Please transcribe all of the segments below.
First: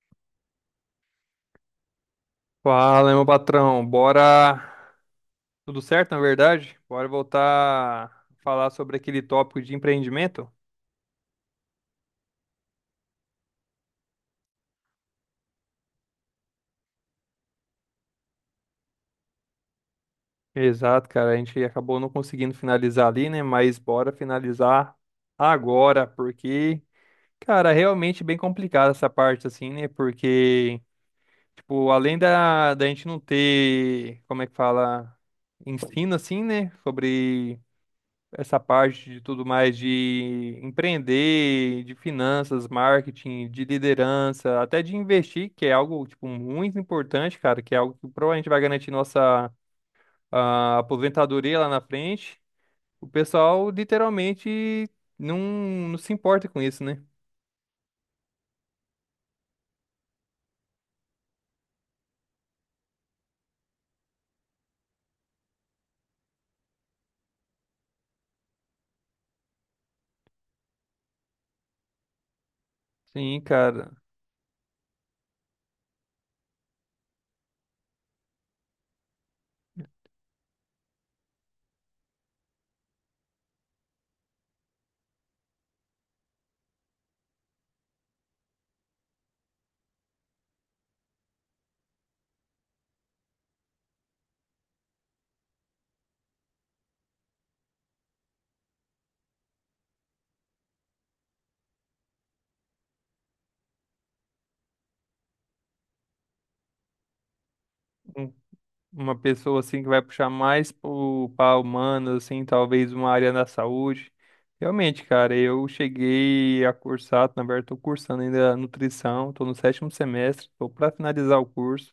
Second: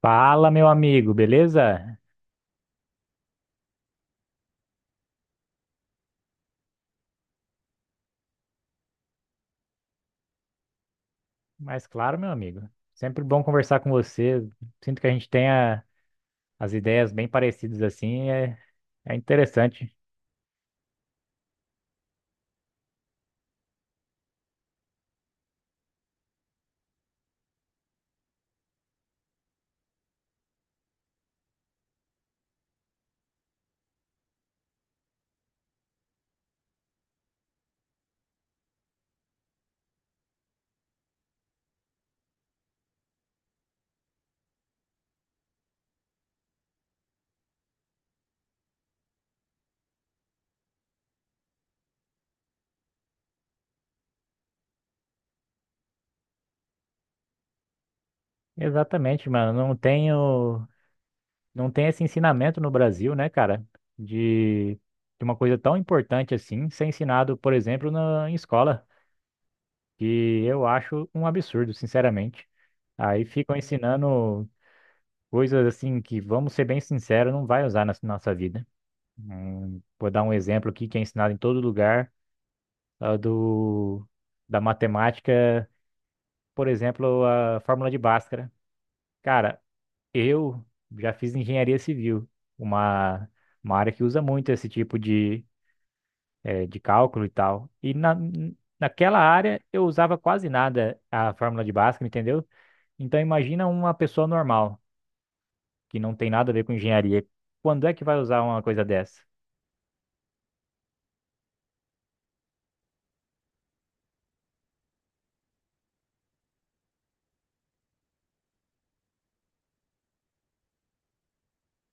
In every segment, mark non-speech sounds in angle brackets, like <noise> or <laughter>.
Fala, meu amigo, beleza? Fala, meu patrão. Bora. Tudo certo, na verdade? Bora voltar a falar sobre aquele tópico de empreendimento? Mas claro, meu amigo. Sempre bom conversar com você. Sinto que a gente tenha as ideias bem parecidas assim, é interessante. Exato, cara. A gente acabou não conseguindo finalizar ali, né? Mas bora finalizar agora, porque, cara, realmente bem complicada essa parte, assim, né? Porque, tipo, além da gente não ter, como é que fala, ensino, assim, né? Sobre essa parte de tudo mais de empreender, de finanças, marketing, de liderança, até de investir, que é algo tipo muito importante, cara, que é algo que provavelmente vai garantir nossa aposentadoria lá na frente. O pessoal literalmente não, não se importa com isso, né? Exatamente, mano. Não tem esse ensinamento no Brasil, né, cara? De uma coisa tão importante assim ser ensinado, por exemplo, em escola, que eu acho um absurdo, sinceramente. Aí Sim, ficam cara. ensinando coisas assim que, vamos ser bem sinceros, não vai usar na nossa vida. Vou dar um exemplo aqui que é ensinado em todo lugar, ah, do, da matemática, por exemplo, a fórmula de Bhaskara. Cara, eu já fiz engenharia civil, uma, uma área que usa muito esse tipo de, de cálculo e tal. Naquela área eu usava quase nada a fórmula de Bhaskara, entendeu? Então imagina uma pessoa normal, que não tem nada a ver com engenharia. Quando é que vai usar uma coisa Uma dessa? pessoa assim que vai puxar mais para humanas, assim, talvez uma área da saúde. Realmente, cara, eu cheguei a cursar, na verdade, estou cursando ainda nutrição, estou no sétimo semestre, estou para finalizar o curso.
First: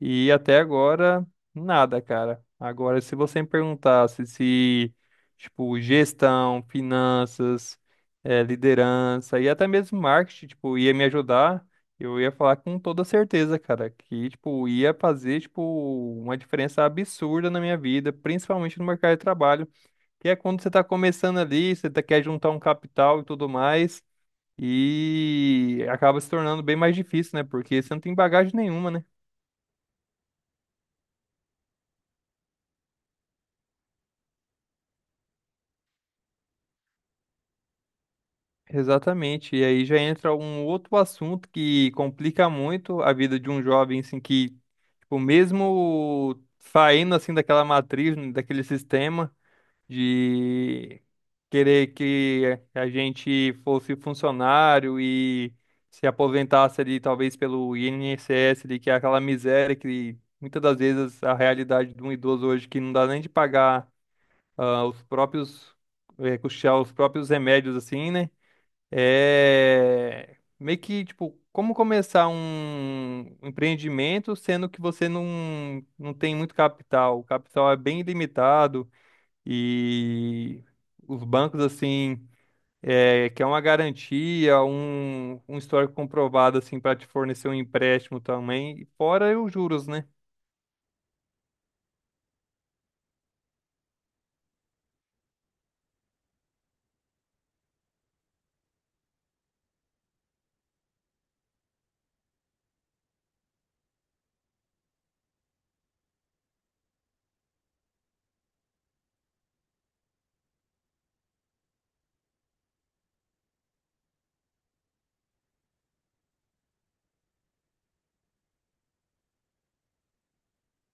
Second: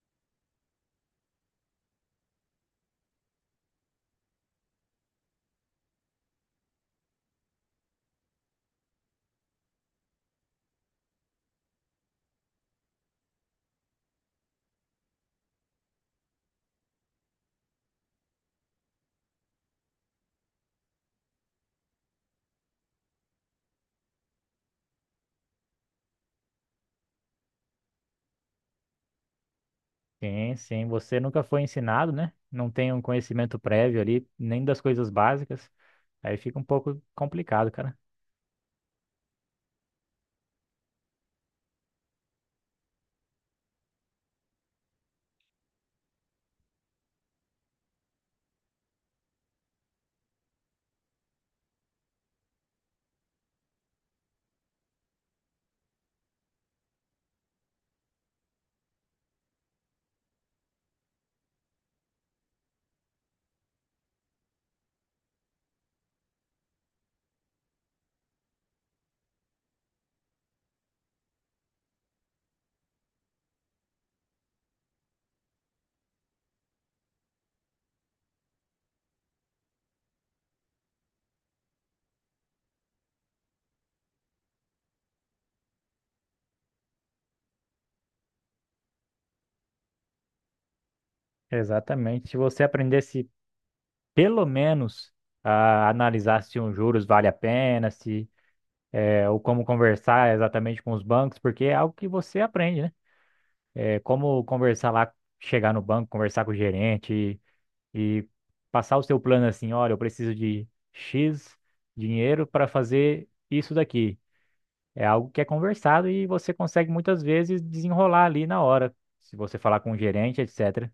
E até agora, nada, cara. Agora, se você me perguntasse se, tipo, gestão, finanças, liderança e até mesmo marketing, tipo, ia me ajudar, eu ia falar com toda certeza, cara, que, tipo, ia fazer, tipo, uma diferença absurda na minha vida, principalmente no mercado de trabalho, que é quando você tá começando ali, você quer juntar um capital e tudo mais, e acaba se tornando bem mais difícil, né? Porque você não tem bagagem nenhuma, né? Sim, sim. Você nunca foi ensinado, né? Não tem um conhecimento prévio ali, nem das coisas básicas. Aí fica um pouco complicado, cara. Exatamente. E aí já entra um outro assunto que complica muito a vida de um jovem, assim, que, tipo, mesmo saindo, assim, daquela matriz, né, daquele sistema de querer que a gente fosse funcionário e se aposentasse ali, talvez pelo INSS ali, que é aquela miséria que muitas das vezes a realidade de um idoso hoje que não dá nem de pagar os custear os próprios remédios, assim, né? É meio que, tipo, como começar um empreendimento sendo que você não tem muito capital? O capital é bem limitado e os bancos, assim, é, que é uma garantia, um histórico comprovado, assim, para te fornecer um empréstimo também. E fora os juros, né? Exatamente. Se você aprendesse pelo menos a analisar se um juros vale a pena, se é, ou como conversar exatamente com os bancos, porque é algo que você aprende, né? É como conversar lá, chegar no banco, conversar com o gerente e passar o seu plano assim, olha, eu preciso de X dinheiro para fazer isso daqui. É algo que é conversado e você consegue muitas vezes desenrolar ali na hora, se você falar com o gerente, etc.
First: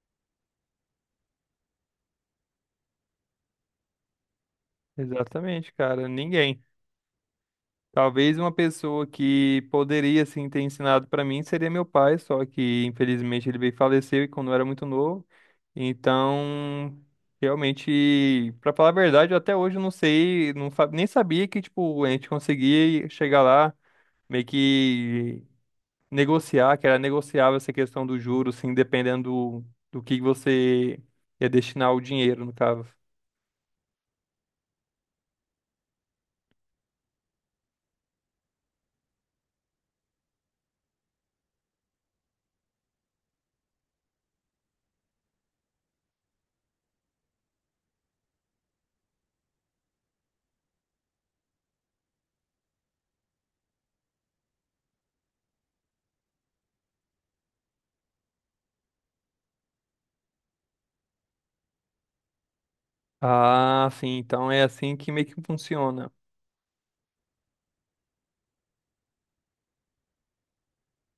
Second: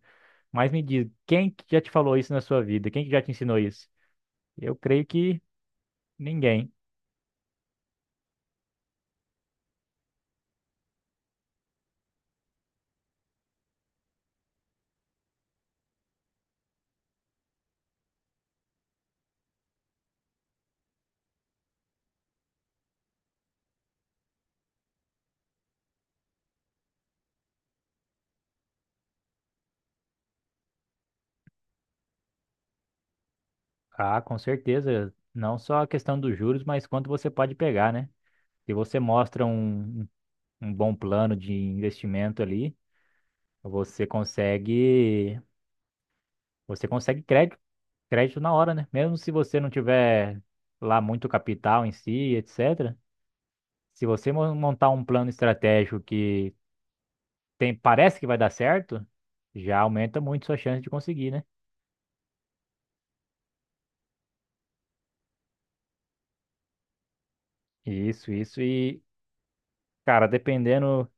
Mas me diz, quem que já te falou isso na sua vida? Quem que já te ensinou isso? Eu creio que Exatamente, cara. Ninguém. ninguém. Talvez uma pessoa que poderia assim ter ensinado para mim seria meu pai, só que infelizmente ele veio e faleceu e quando eu era muito novo. Então, realmente, para falar a verdade, eu até hoje não sei, nem sabia que tipo a gente conseguia chegar lá, meio que negociar, que era negociável essa questão do juros, assim, dependendo do que você ia destinar o dinheiro, no caso. Ah, com certeza. Não só a questão dos juros, mas quanto você pode pegar, né? Se você mostra um bom plano de investimento ali, você consegue, você consegue crédito, crédito na hora, né? Mesmo se você não tiver lá muito capital em si, etc. Se você montar um plano estratégico que tem, parece que vai dar certo, já aumenta muito sua chance de conseguir, né? Ah, sim, então é assim que meio que funciona. Isso, isso. E, cara, dependendo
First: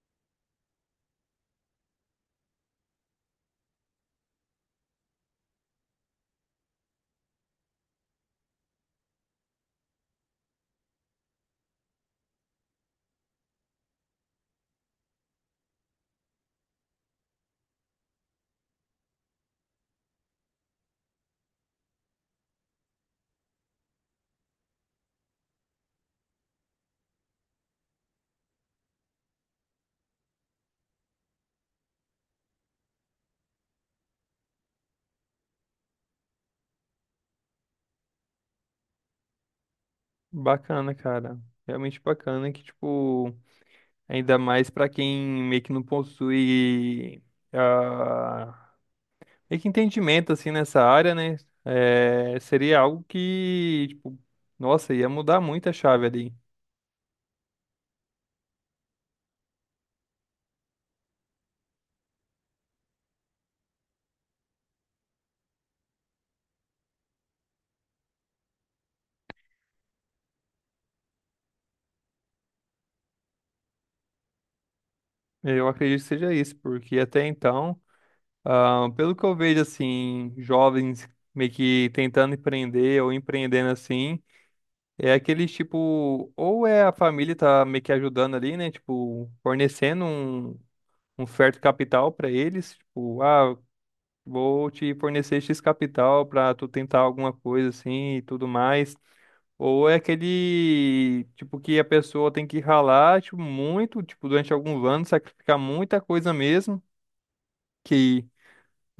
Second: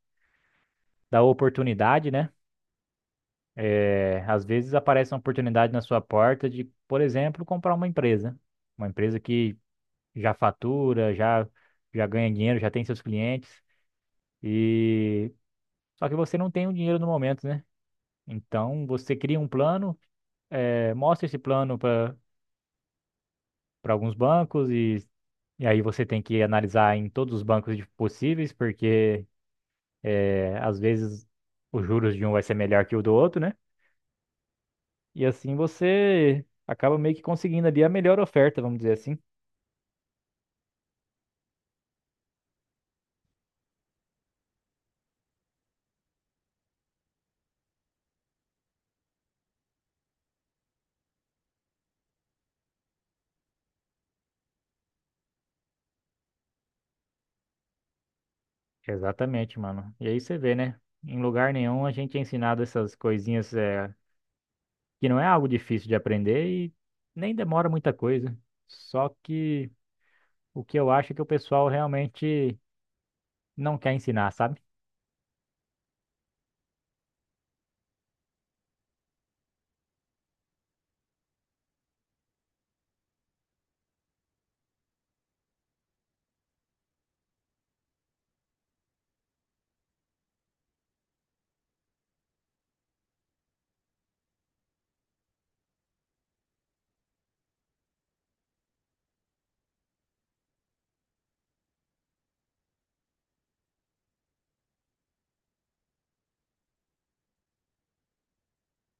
da oportunidade, né? É, às vezes aparece uma oportunidade na sua porta de, por exemplo, comprar uma empresa. Uma empresa que já fatura, já ganha dinheiro, já tem seus clientes. E só que você não tem o dinheiro no momento, né? Então você cria um plano, é, mostra esse plano para alguns bancos e aí você tem que analisar em todos os bancos possíveis, porque é, às vezes os juros de um vai ser melhor que o do outro, né? E assim você acaba meio que conseguindo ali a melhor oferta, vamos dizer assim. Bacana, cara. Realmente bacana que, tipo, ainda mais pra quem meio que não possui ah, meio que entendimento, assim, nessa área, né? É, seria algo que, tipo, nossa, ia mudar muito a chave ali. Exatamente, mano. E aí você vê, né? Em lugar nenhum a gente é ensinado essas coisinhas é, que não é algo difícil de aprender e nem demora muita coisa. Só que o que eu acho é que o pessoal realmente não quer ensinar, sabe? Eu acredito que seja isso, porque até então, pelo que eu vejo, assim, jovens meio que tentando empreender ou empreendendo assim, é aquele tipo, ou é a família tá meio que ajudando ali, né? Tipo, fornecendo um certo capital para eles, tipo, vou te fornecer X capital para tu tentar alguma coisa assim e tudo mais. Ou é aquele tipo que a pessoa tem que ralar, tipo, muito, tipo, durante alguns anos, sacrificar muita coisa mesmo, que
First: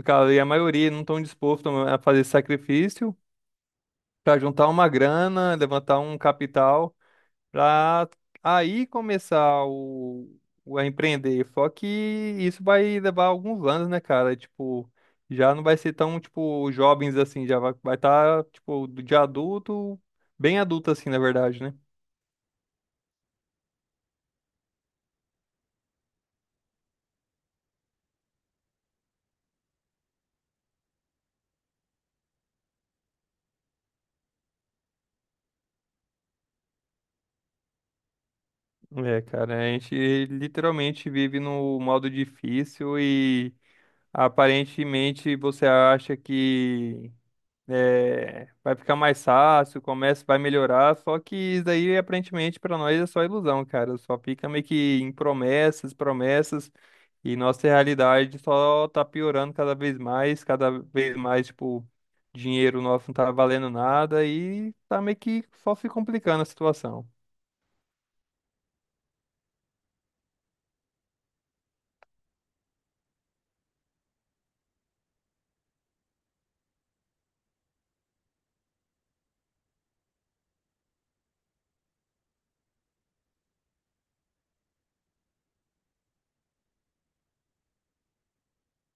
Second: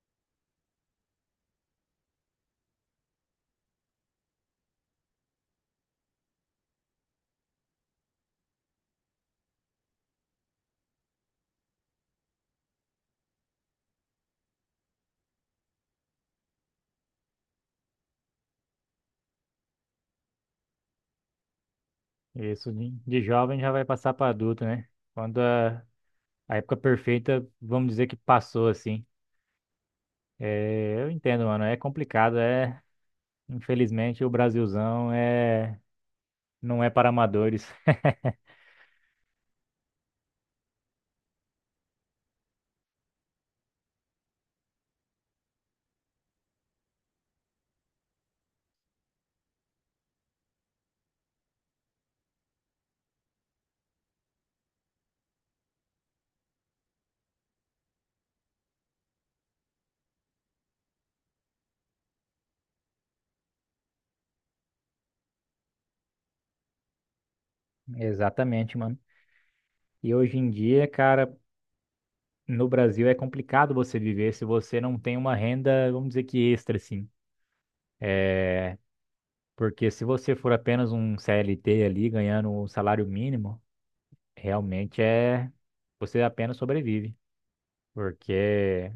cara, e a maioria não estão dispostos a fazer esse sacrifício para juntar uma grana, levantar um capital. Para aí começar o a empreender. Só que isso vai levar alguns anos, né, cara? Tipo, já não vai ser tão, tipo, jovens assim, já vai estar, tipo, de adulto, bem adulto assim, na verdade, né? Isso de jovem já vai passar para adulto, né? Quando a época perfeita, vamos dizer que passou assim. É, eu entendo, mano, é complicado, é, infelizmente o Brasilzão é não é para amadores. <laughs> É, cara, a gente literalmente vive no modo difícil e aparentemente você acha que vai ficar mais fácil, o comércio vai melhorar, só que isso daí aparentemente para nós é só ilusão, cara. Só fica meio que em promessas, promessas, e nossa realidade só tá piorando cada vez mais, tipo, dinheiro nosso não tá valendo nada e tá meio que só se complicando a situação. Exatamente, mano. E hoje em dia, cara, no Brasil é complicado você viver se você não tem uma renda, vamos dizer que extra, assim. É, porque se você for apenas um CLT ali ganhando um salário mínimo, realmente é você apenas sobrevive. Porque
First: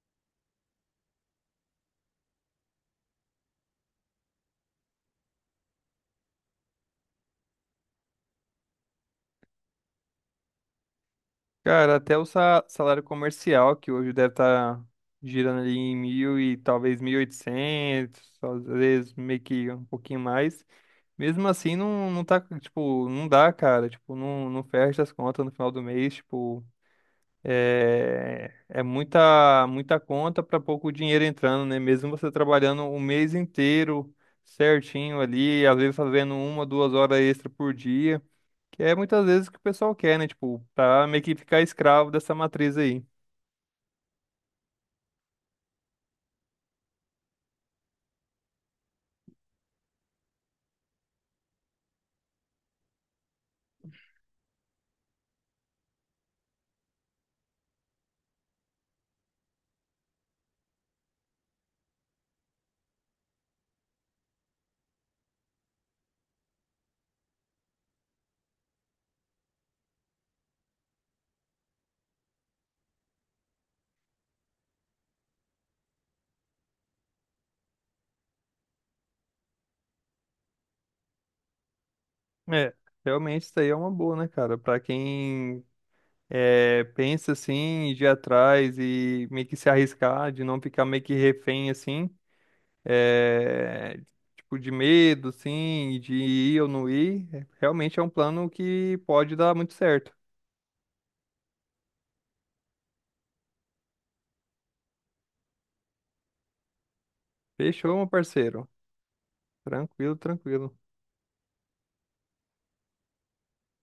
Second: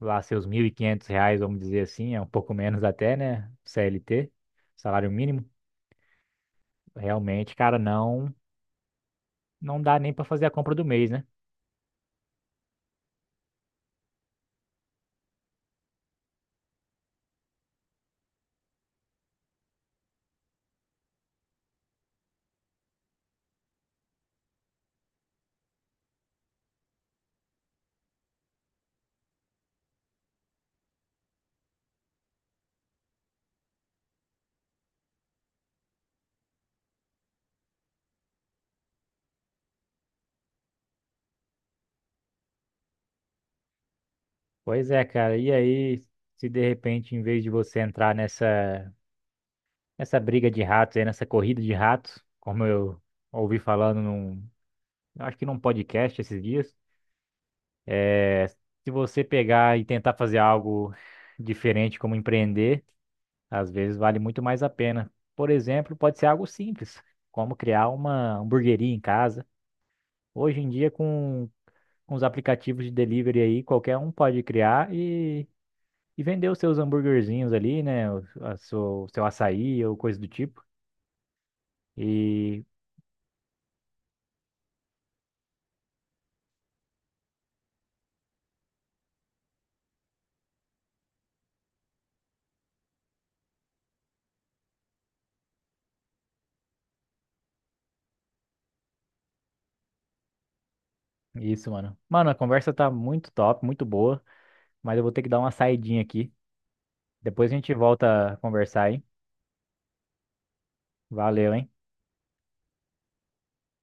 lá seus R$ 1.500, vamos dizer assim, é um pouco menos até, né? CLT, salário mínimo, realmente, cara, não dá nem para fazer a compra do mês, né? Cara, até o salário comercial, que hoje deve estar girando ali em 1.000 e talvez 1.800, às vezes meio que um pouquinho mais. Mesmo assim, não tá, tipo, não dá, cara. Tipo, não fecha as contas no final do mês, tipo, é muita, muita conta para pouco dinheiro entrando, né? Mesmo você trabalhando o mês inteiro certinho ali, às vezes fazendo uma, 2 horas extra por dia, que é muitas vezes o que o pessoal quer, né? Tipo, pra meio que ficar escravo dessa matriz aí. Pois é, cara. E aí, se de repente, em vez de você entrar nessa nessa briga de ratos aí, nessa corrida de ratos, como eu ouvi falando num, acho que num podcast esses dias, é, se você pegar e tentar fazer algo diferente, como empreender. Às vezes vale muito mais a pena. Por exemplo, pode ser algo simples, como criar uma hamburgueria em casa. Hoje em dia, com os aplicativos de delivery aí, qualquer um pode criar e vender os seus hambúrguerzinhos ali, né? O seu açaí ou coisa do tipo. E É, realmente isso aí é uma boa, né, cara? Pra quem é, pensa assim, de ir atrás e meio que se arriscar, de não ficar meio que refém assim, é, tipo de medo, assim, de ir ou não ir, é, realmente é um plano que pode dar muito certo. isso, mano. Mano, a conversa tá muito top, muito boa, mas eu vou ter que dar uma saidinha aqui. Depois a gente Fechou, meu volta a parceiro? conversar aí. Tranquilo, tranquilo. Valeu, hein?